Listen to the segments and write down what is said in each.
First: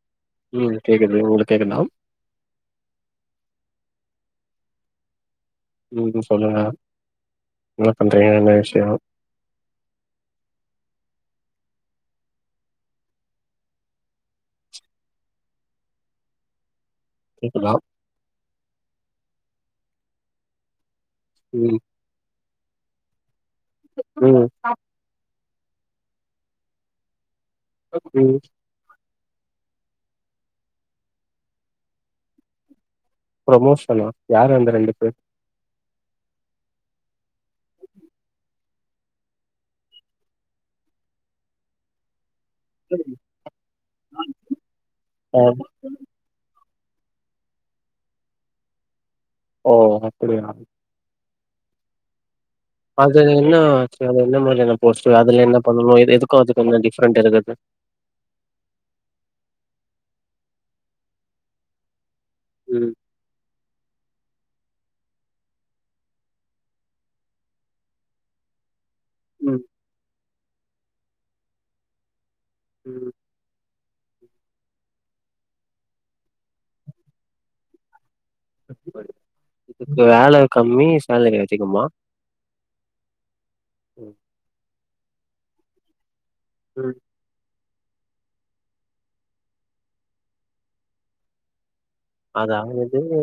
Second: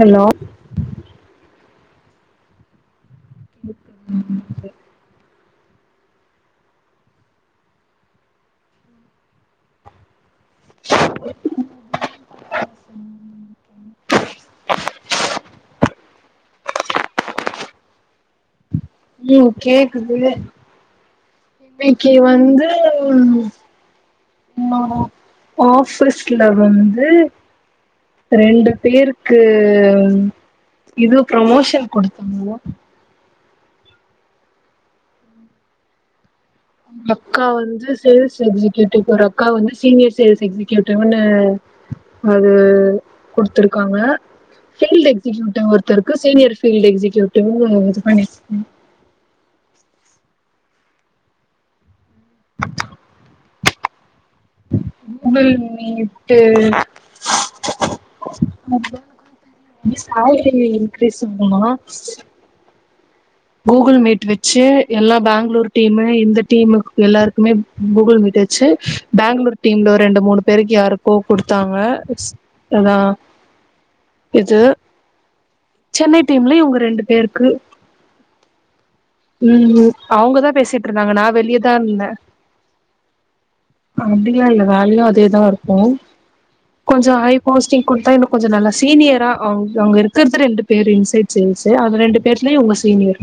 Hello உம் கேக்குது உங்ளுக் கேக்குதா [inaudible] ம் ம் சொல்லுங்க என்ன பண்றீங்க என்ன விஷ்யொ கேக்குதா ம் கேக்குது இன்னக்கி வந்து [unintelligible] உம் ம் ஆஃபீஸ்ல வந்து ம் ரெண்டு பேருக் க்கு இது ப்ரமோஷன் கொடுத்தாங்க ப்ரமோஷனா யாரு அந்த ரெண்டு பேர் அக்கா வந்து சேல்ஸ் எக்ஸிக்சியூட்டிவ் ஒரு அக்கா வந்து சீனியர் சேல்ஸ் எக்ஸிக்சியூட்டிவ்ன்னு அது குடுத்துருக்காங்க ஃபீல்டு ஆ எக்ஸிக்யூட்டிவ் ஒருத்தருக்கு சீனியர் ஃபீல்ட் எக்ஸிக்யூட்டிவ் இது பண்ணி ஓ அப்புடியா அது என்னா அது என்ன மாரியான ஓகே அதுல கூகுள் என்ன பண்ணணும் எ மீட்டு இதுக்கும் அதுக்கும் ஆன டிஃப்ரெண்ட் இருக்குது [unintelligible] மிஸ்சேலரி இன்கிரீஸ்சும் பண்ணனும் ம் கூகுள் மீட் வச்சு எல்லா பேங்களூர் டீமு இந்த டீமு எல்லாருக்குமே கூகுள் மீட் வச்சு பேங்களூர் ம் டீம்ல ரெண்டு மூணு பெருக்கி யாருக்கோ கொடுத்தாங்க அதான் ம் இது சென்னை டீம்ல இவுங்க ரெண்டு பேருக்கு உம் உம் இதுக்கு வேல அவுங்கதான் கம்மி பேசிட்டு இருந்தாங்க நான் சேலரி அதிகமா வெளியதான் இருந்த ம் அப்டிலா இல்ல வேலலா அதேதான் இருக்கும் ம். கொஞ்சம் ஹை போஸ்டிங் கொடுத்தா இன்னும் கொஞ்சம் நல்லா சீனியரா அவங்க அவங்க இருக்கறத ரெண்டு பேர் இன்சைட் சென்ஸ் அது ரெண்டு பேர்லய இவங்க அதாவது சீனியர்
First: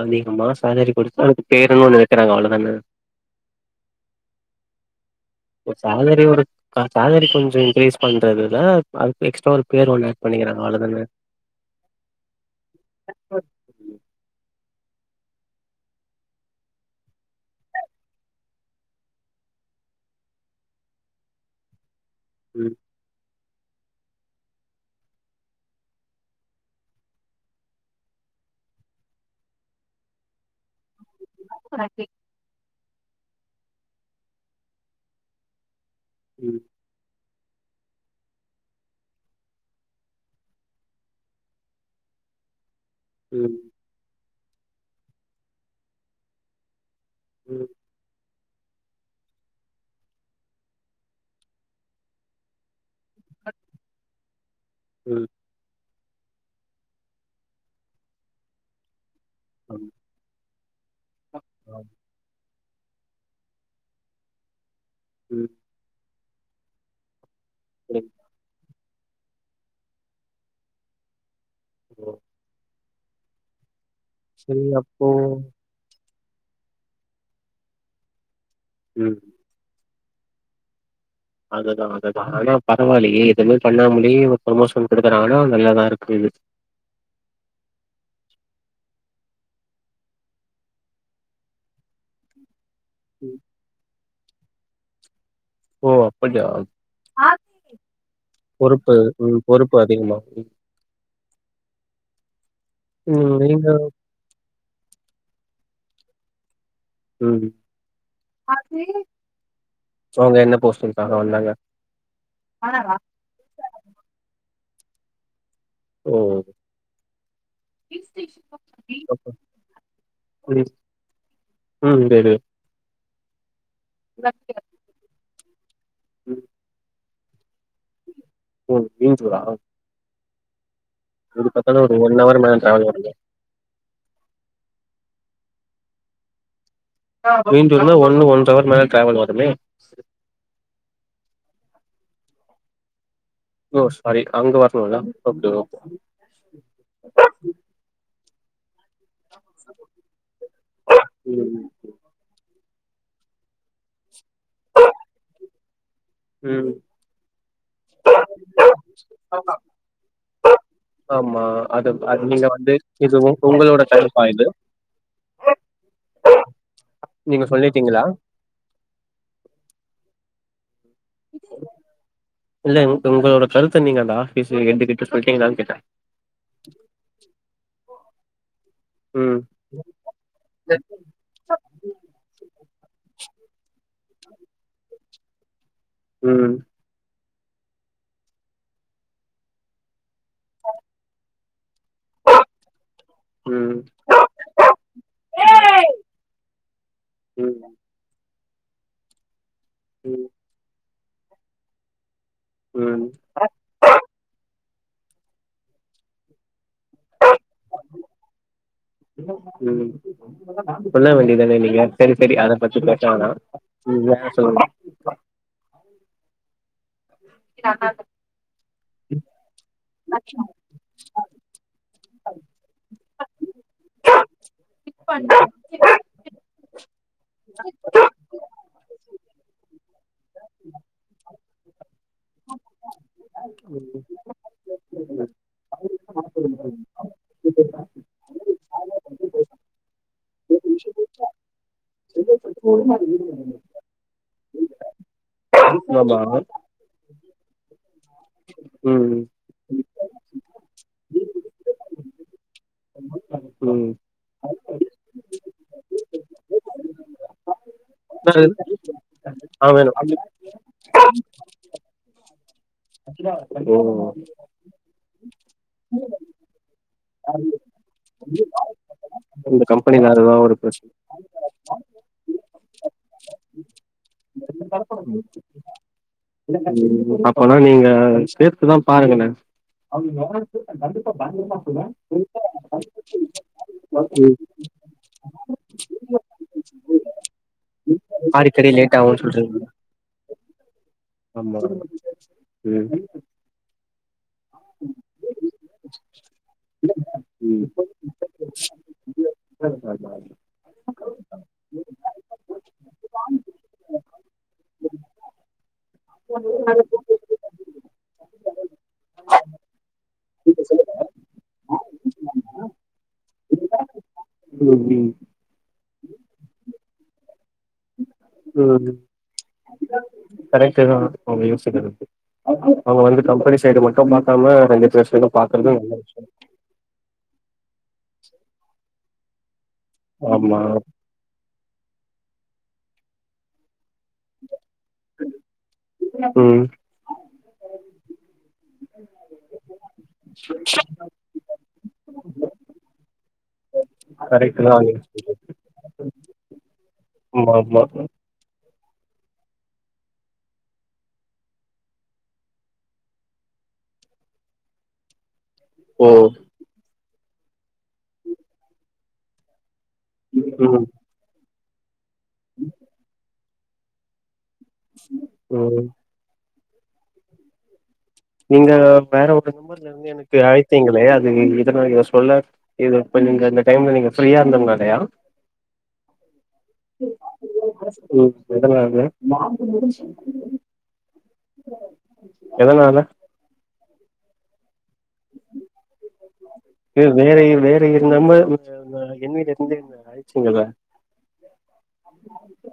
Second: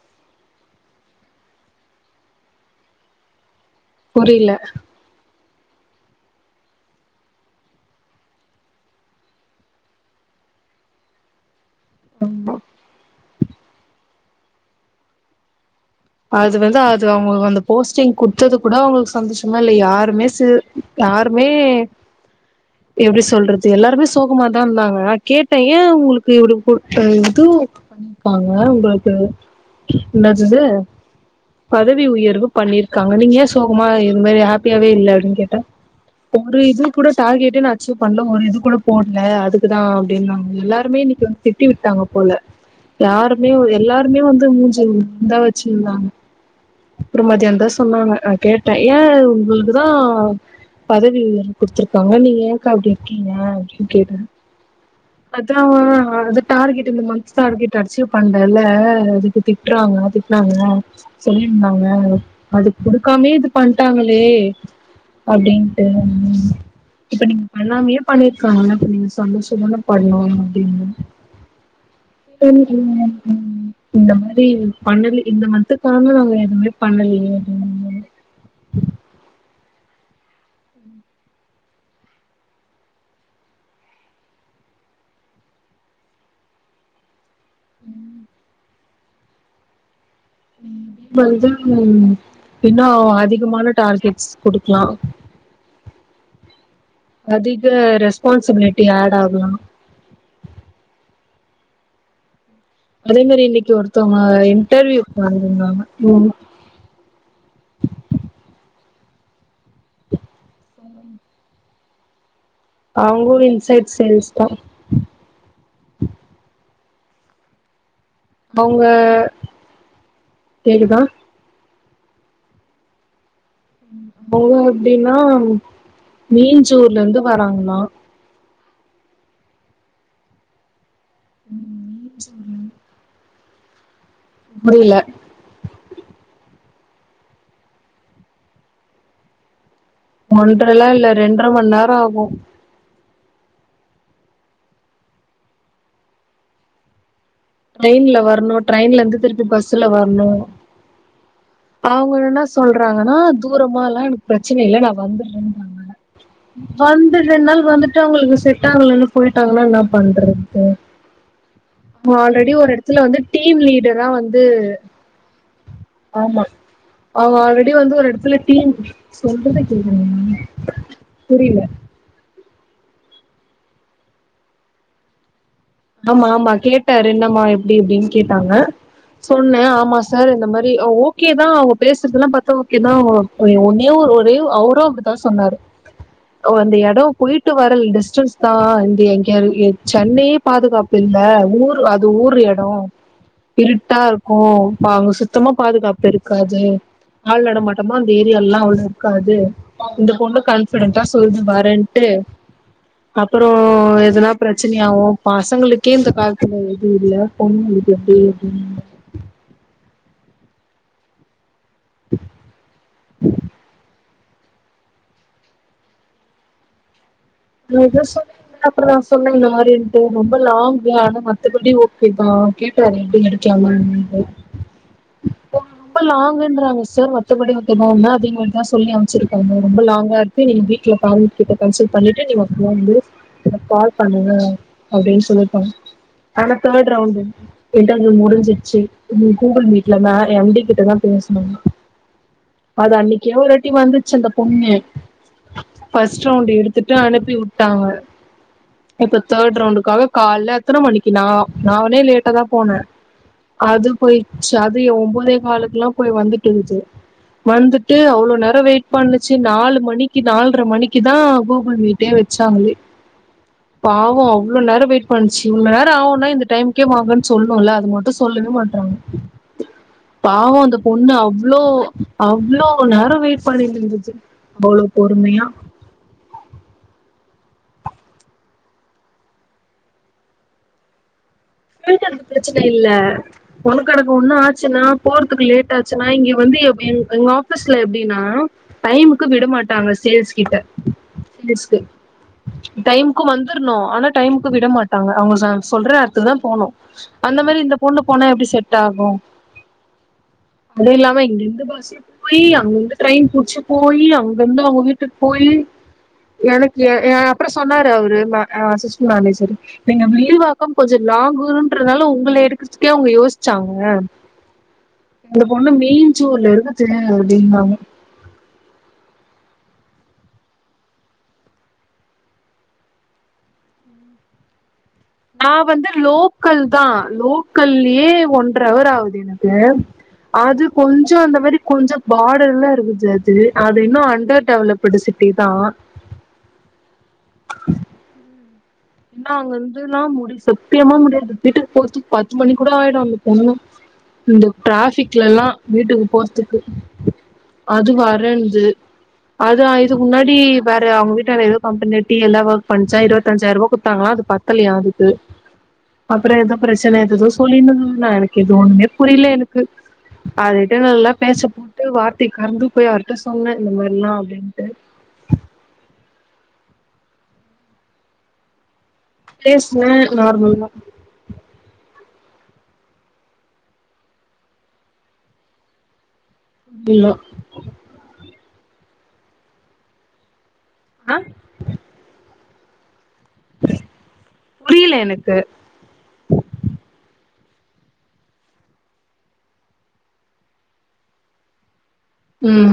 அதிகமா சேலரி கொடுத்து அது பெருணுன் ஒன்னு வக்கிறாங்க அவ்வளவு தானே புரில சேலரி ஒரு சேலரி கொஞ்சம் இன்க்ரீஸ் பண்றதுலா அது எக்ஸ்ட்ரா ஒரு பேர் ஒண்ணு ஆட் பண்ணிக்கறாங்க அவ்வளவுதான ஆம்மா அது வந்து அது அவங்களுக்கு அந்த போஸ்ட்டிங் குடுத்தது கூட அவங்களுக்கு சந்தோஷமா இல்ல யாருமே யாருமே எப்டி சொல்றது எல்லாருமே சோகமாதான் இருந்தாங்க நா கேட்டேன் ஏன் உங்களுக்கு இப்டி கொடுத்த இதுகு பண்ணியிருபாங்க உங்களுக்கு என்னது இது பதவி உயர்வு பண்ணிரு இருக்காங்க நீங்க ஏன் சோகமா இது மாரி ஹாப்பியாவே இல்ல அப்டின்னு கேட்டா ஒரு இது கூட டார்கேட்ட நான் அச்சீவ் பண்ணல ஒரு இது கூட போடல அதுக்குதான் அப்டின்னாங்க எல்லாருமே இன்னைக்கு வந்து திட்டி விட்டாங்க போல யாருமே ஒரு எல்லாருமே வந்து தாவச்சில் தாவச்சி இல்லாங் அப்புறம் மதியம் தான் சொன்னாங்க கேட்டேன் ஏன் உங்களுக்குதான் பதவி குடுத்தருக்காங்க நீ ஏக்கா அப்டி இருக்கீங்க அப்டின்னு கேட்டன் அதாஹா அது டார்கெட் இந்த மன்ஸ் டாரெட் அச்சீவ் பண்லலா அது திட்டுறாங்க அது காங்க சொல்லிருந்தாங்க அது கொடுக்காமே இது பண்ட்டாங்களே அப்படின்ட்டு உம் இப்ப நீங் பண்ணாமயே பண்ணியிருக்காங்க நீங்க சந்தோசமா பட்ணும் அப்படின்னா பெண் உம் உம் இந்த மாதிரி சரி அப்போ பண்ணதிலே இந்த மந் காண சோ எதுமே பண்ணலே அப்பட ம் அதுதான் அதுதான் ஆனா பரவாயில்லையே எதுவுமே பண்ணாமடியும் ஒரு ப்ரமோஷன் கொடுக்குறாங்க ஆனா நல்லதான் இருக்கு இது உம் உ இப்ப அதுதாங்க [unintelligible] பின்னோ ம். அதிகமான டார்கெட் குடுக்கலாம் ஓ அப்படியா அதிக ரெஸ்பான்சிபிலிட்டி பொறுப்பு ஆட் உம் ஆகலா பொறுப்பு அதிகமா அதே ம் மாரி நீங்க இன்னைக்கு ஒருத்தவங்க இன்டர்வியூ வந் தாங்க உ உம் அவங்க என்ன போஸ்டக்காக வந்தாங்க அவங்கும் இன்சைட் சேல்ஸ் தான் ஓ அவங்க அப்ப கேக்குதா உம் கேக்குது அவங்க அப்படின்னா உம் மீஞ்சூர்ல இருந்து வராாங்களா ம் நீ சொறா இது பாத்தானா ஒரு ஒன் அவஹவர் மேல டிராவல் பண்ண புரியல மீண்டும் இருந்தா ஒண்ணு ஒன்வர் மேல டிராவல் வருமே ஒன்றரைல்லாம் இல்ல ரெண்டரை மணி நேரம் ஆகும் ஓ சாரி அங்க வரணும்லே [unintelligible] ட்ரெயின்ல இருந்து திருப்பி பஸ்ல வரணு ம், அவங்க என்னன்னா. சொல்றாங்கன்னா தூரமால்லா எனக்கு பிரச்சன இல்ல நா வந்துடுறன்றாங்க. ம். வந்து ரெண்டு நாள் வந்துட்டு அவங்களுக்கு செட்டாங்கலன்னு போயிட்டாங்கன்னா என்ன பண்றது. ஆமா. அது அது நீங்க ஆல்ரெடி ஒரு இடத்துல இது வந்து உ டீம் உங்களோட லீடரா கருப்பா வந்து இது? ஆமா. அவங்க நீங்க ஆல்ரெடி வந்து சொல்லிட்டீங்களா? ஒரு இடத்துல டீம். சொல்றத கேக்கிறீங்களா. [inaudible] புரில. இல்ல உங்களோட கருத்த நீங்க அந்த ஆபீஸ்ல எட்டுக்கிட்ட சொல்லிட்டீங்கனாவே. ஆமா ஆமா கேட்டாரு என்னம்மா எப்படி அப்படின்னு. கேட்டாங்க. ம், சொன்ன ஆமா சார் இந்த மாரி ஓகேதா அவங்க பேசுறதெல்லா பாத்தா ஓகேதா ஒன்னே ஒரு. து அவுரும் அப்படிதா சொன்னாரு. ம், வந்த எடோ குளிர். ட்டு வர டிஸ்டன்ஸ்தா இந்த எங்க சென்னையே. பாதுகாப்பு இல்ல. ஊர். அது ஊர் எடோ ம், இருட்டா இருக்கு அங்க சுத்தமா பாதுகாப்பு இருக்காது ஆள் நட ம், மாட்டமு அந்த ஏ. எல்லா அவ்ளோ இருக்காது. இந்த ம், பொண்ணு கன்பிடன். கரெக்ட்டா சொல்லுது வரன்ட்டு. ம், அப்புறோ எதுனா பிரச். சனையாவு. பசங்களுக்கே இந்த காலத்துல. [unintelligible] பொண்ணு கிட்ட எப்படி. [unintelligible] ம். சொல்ல வேண்டிதான நீ. சேரி சேரி அத பத்தி பேச வேண்னா எங்காயாச். [unintelligible] இதுல எதோ சொன்னிங்கலா அப்புறோ நா சொன்னங் இந்த மாதிரென்ட்டு ரொம்ப லாங்கு ஆனா மத்தபடி ஓகேதா கேட்டாரு எப்படி எடுக்கலாமா என்னன்ட்டு. ரொம்ப லாங்குன்றாங்க சார் மத்தபடி நோன அதே மாரிதா சொல்லி அமைச்சிருக்காங்க ரொம்ப லாங்கா. நீங்க வீட்டுல ஃபேமிலி கிட்ட கன்சல்ட் பண்ணிட். டின்னு நீ வொர்க் போ. எனக்கு கால் பண்ணுங்க அப்படின்னு சொல்லிருப்பாங்க. ஆனா தோர்டு ரவுண்டு இன்டர்வியூ முடிஞ்சிருச்சு. இனி கூகுள் மீட்லதா எம் டி கிட்டதா பேசனுமே. அது அன்னிக்கே ஒரு வாட்டி வந்துச்சு அந்தப். பொண்ணு ஆமா. ஃபஸ்ட் ரவுண்ட் எடு. த்துட்டு அனுப்பிவுட்டாங்க. இப்ப ம். தோர்ட் ரவுண்டுக்காக கால்ல எத்தன மணிக்குனா நானே லேட்டாதா போன. அது ம். போயிருச்சு அது ஒன்பதே காலுக்கெல்லா போய் வந்துட்டு இருந்துச்சு. வந்துட்டு அவ்வளவு அது நேரோ வெயிட் பண்ணுச்சு ஆ நாலு வேணும். மணிக்கு நால்ர மணிக்குதா கூ. [unintelligible] வீட்டே வி சாலி ஓ! பாவொ அவ்ளோ நேர வெயிட் பண்ச்சு இவ்ள நேரொ ஆவுன்னா இந்த டைம்கே வ வாங்கன் சொல்னுல்ல அது மட்டு சொல்லவே மாட்றாங்க இந்த கம்பெனில அதுதான் ஒரு பாவொ அந்த பிரச்சன. பொண்ணு அவ்ளோ அவ்ளோ நேரொ வெயிட் பண்ணிட்ருந்துச்சு அவ்ளொ பொறுமையா அப்பனா நீங்க சேத்துதா பாருங்களே [unintelligible] பிரச்சன இல்ல ஒன்னு கெடக்க ஒண்ணு ஆச்சுன்னா போறதுக்கு லேட் ஆச்சுன்னா இங்க வந்து எப்டி எங்க ஆஃபீஸ்ல எப்டினா ஆறு கடி லேட் ஆகுன்னு டைமுக்கு விட சொல்றீங்க மாட்டாங்க சேல்ஸ் கிட்ட [unintelligible] ஆமா ம் டைம்கு வந்துர்ணு டைம்க்கு விட மாட்டாங்க அவுங்க சொல்ற துதா போனு அந்த மாரி ம் ம் இந்த பொண்ணு போனா எப்டி செட் ஆகு அது இல்லாம இங்கிருந்து பஸ்ல போய் அங்கிருந்து ட்ரெயின் புச்சு போயி அங்கிருந்து அவுங்க வீட்டுக்கு போயி எனக்கு ஏ அப்றொ சொன்னாரு அவரு அசிஸ்டன்மேனேஜரு நீங்க மீழ்வாக்கம் கொஞ்ச லாங்குன்றனால உங்கள எடுக்கற்துக்கே அவுங்க யோசிச்சாங்க ம் அந்த பொண்ணு மேயன்ச்சூர்ல இருந்துட்டு [unintelligible] உம் கரெக்ட்டு தா அவுங்க யோசிக்கிறது அவுங்க வந்து கம்பெனி சைடு மட்டும் பாக்காம ரெண்டு பேர் சைடு நா பாக்குறது வந்து நல்ல விஷயம் லோக்கல் தா லோக்கல் ஏ ஒன்றவர் ஆவு து எனக்கு ஆமா அது கொஞ்சொ அந்த மாரி கொஞ்ச பார்டர்லா இருக்குது அது அது இன்னு அண்டர் டெவலப்டு சிட்டி தா ம் என்னா அங்க இந்துன்னா முடி சத்தியமா முடியாது வீட்டுக் போறதுக்கு பத்து மணி கூட ஆயிடு அந்த பொண்ணு இந்த கரெக்ட்டு தா நீங்க சொல்றது ட்ராஃபிக்லல்லா வீட்டுக்கு போறதுக்கு ஆமா ஆமா அது வரேன்து அதா இதுக்கு முன்னாடி வேற அவுங்க வீட்டால எதோ கம்பெனில டி எல்லா ஒர்க் பண்ச்சா இருவத்தஞ்சாயருவா குத் தாங்கலா அது பத்தலையா அதுக்கு ஓ அப்பறொ எதோ பிரச்சன எதோ சொல்லினுந்ததுனா எனக்கு எது ஒண்ணுமே புரில எனக்கு அதுட்ட ம் நல்லா பேசப்போ ட்டு‌ வா டிகர்ங்கு போய் அவர்ட்ட சொன்ன இந்த மாரிலா அப்டின் சார் உம் நீங்க வேற ஒரு நம்பர்ல பேசுனே இருந்து எனக்கு நார்மலா அழைத்தீங்களே அது இதனா தோழர் இது இப்ப நீங்க அந்த டைம்ல நீங்க ஃப்ரீயா இருந்ததுனாளையா இல்ல உம் எதனால நான் தூங்கும்போது இருஞ்சு ஆஹ் எதனால புரியல எனக்கு வேற வேற இருந்தாம ஆஹ் இன்விடேஷன்ல என்ன அழச்சீங்களா உம்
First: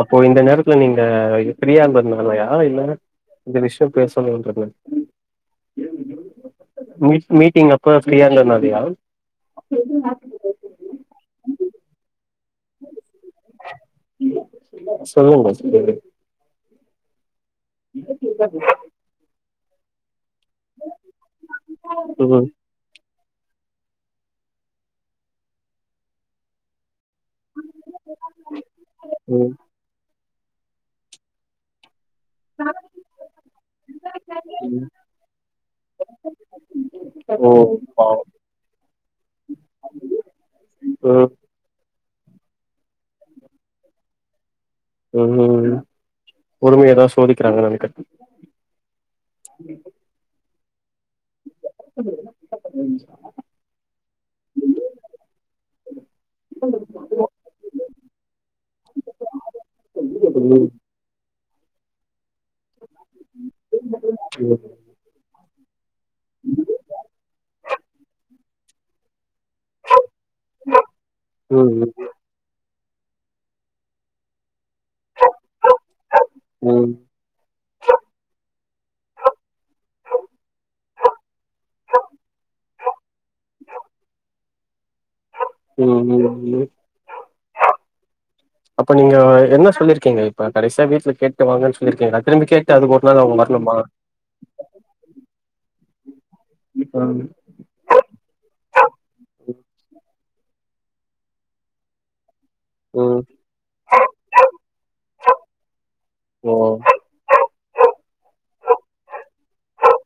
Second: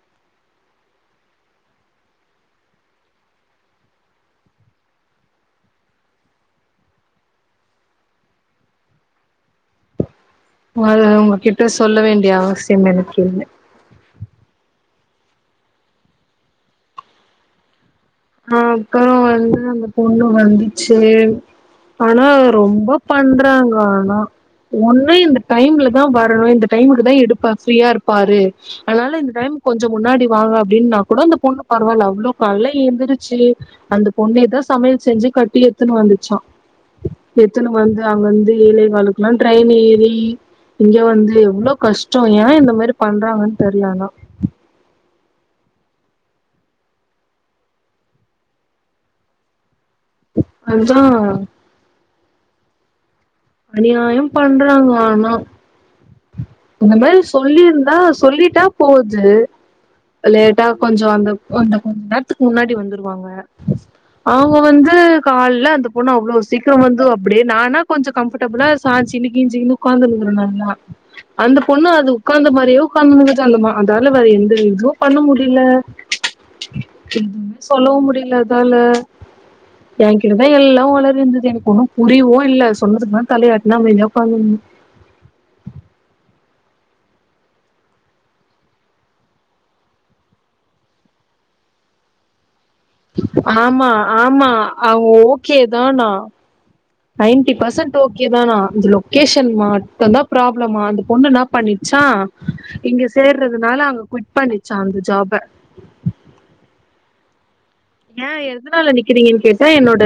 அப்போ இந்த நேரத்துல நீங்க ஃப்ரியா இருந்தனாலையா இல்ல இந்த விஷயம் பேசனும்றது மீட் மீட்டிங் அப்ப ஃப்ரியா இருந்தனாலையா ஏதும் யார்க்கும் தெரியாது முதல உங்ககிட்ட சொல்ல வேண்டிய அவசியம் எனக்கு இல்ல இங்க தான் இருக்கேன் சொல்லுங்க சொல்லு ஆஹ் அப்புறம் வந்து போலாம் வந்துச்சு ஆனா ம் ரொம்ப பண்றாங்க ஆனா ஒன்னு இந்த டைம்ல தான் வரணும் இந்த டைம் தான் எடுப்பா ஃப்ரியா இருப்பாரு அதனால இந்த டைம் ம் கொஞ்சம் முன்னாடி வாங்க அப்டின்னா கூட அந்த பொண்ணு பரவால்ல அவ்ளோ கால எந்திரிச் அந்த பொண்ணே தான் ம் சமையல் செஞ்சு கட்டி எத்துனு வந்துச்சான் ஓ எத்துன்னு வந்து அங்க பாவம் வந்து ஏலே காலுக்கெல்லாம் ட்ரெயின் ஏறி இங்க ம் வந்து எவ்வளவு கஷ்டம் ஏன் இந்த மாரி பண்றாங்கன்னு தெரில ஆனா உம்ம்ம் பொறுமைய தான் சோதிக்கிறாங்க நெனக்கிறேன் அதான் உம் அநியாயம் பண்றாங்க ஆனா இந்த மாதிரி சொல்லியிருந்தா சொல்லிட்டா போது லேட்டா ம் ம் கொஞ்சம் அந்த ஒன்ன கொண்டான் க்கு முன்னாடி வந்துருவாங்க அவுங்க வந்து கால்ல போனும் அவ்ளோ சீக்கிரம் வந்து அப்டியே நானா கொஞ்சம் கம்ஃபர்டபுளா சார்ஜ் நிக் கெஞ்சிகின்னு உக்காந்து இருக்கனும் நல்லா அந்த ம் பொண்ணு அது உக்காந்து வறயோ [unintelligible] அதால வேற எந்த எதுவும் பண்ண முடில ம் எதுவு சொல்லவும் முடில [unintelligible] என்கிட்டதான் எல்லா ஒளறி இருந்தது எனக்கு ஒன்னு புரியவு இல்ல சொன்னதுக்குலா தலையாட்டினா அமைதியா உக்காந்து உஹம் உம் உ அப்ப நீங்க என்ன சொல்லிருக்கீங்க இப்ப கடைசியா வீட்ல கேட்டு வாங்கன்னு சொல்லி இருக்கீங்கலா திரும்பி கே ஆமா ஆமா அவங்க ஓகே தானா ம் நைன்ட்டி பர்சண்ட் ஓகே தான இந்த லொகேஷன் மாட்டுதான் ப்ரா ளமா அந்த பொண்ணு நா பண்ணிச்சா இங்க ம். சேர்றதுனால அங்க குவிட் பண்ணிச்சான் அந்த ஜாப ஓ! ஏன் எதுனால நிக்கிறீங்கன்னு கேட்டா என்னோட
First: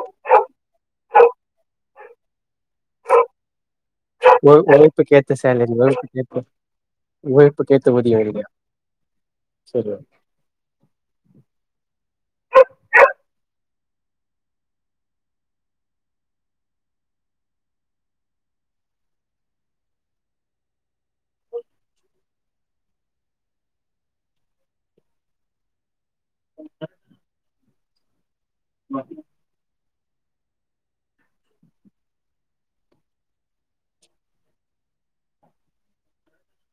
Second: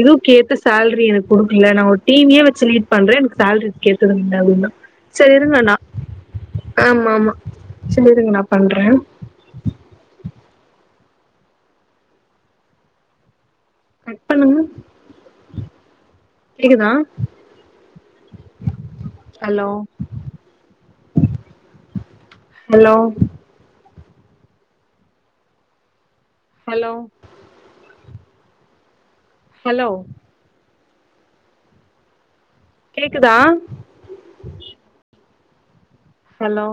இதுவு கேத்த சேல்ரி எனக்கு குடுக்கல நான் ஒரு டீம்மே வச்சு லீட் பண்றேன் எனக்கு சேலரி கேட்டதும் உ கிடையாதுங்கலா உழைப்புக்கேத்த சரி இருங்க சேலரி. நா உழைப்புக்கேத்த ஆம்மா ஆமா உழைப்புக்கேத்த ஊதியம் செரியிங்க இல்லையா? நான் பண்றேன் சரி. கட் பண்ணுங்க கெகுதா ஹலோ ஹலோ ஹலோ ஹலோ கேக்குதா ஹலோ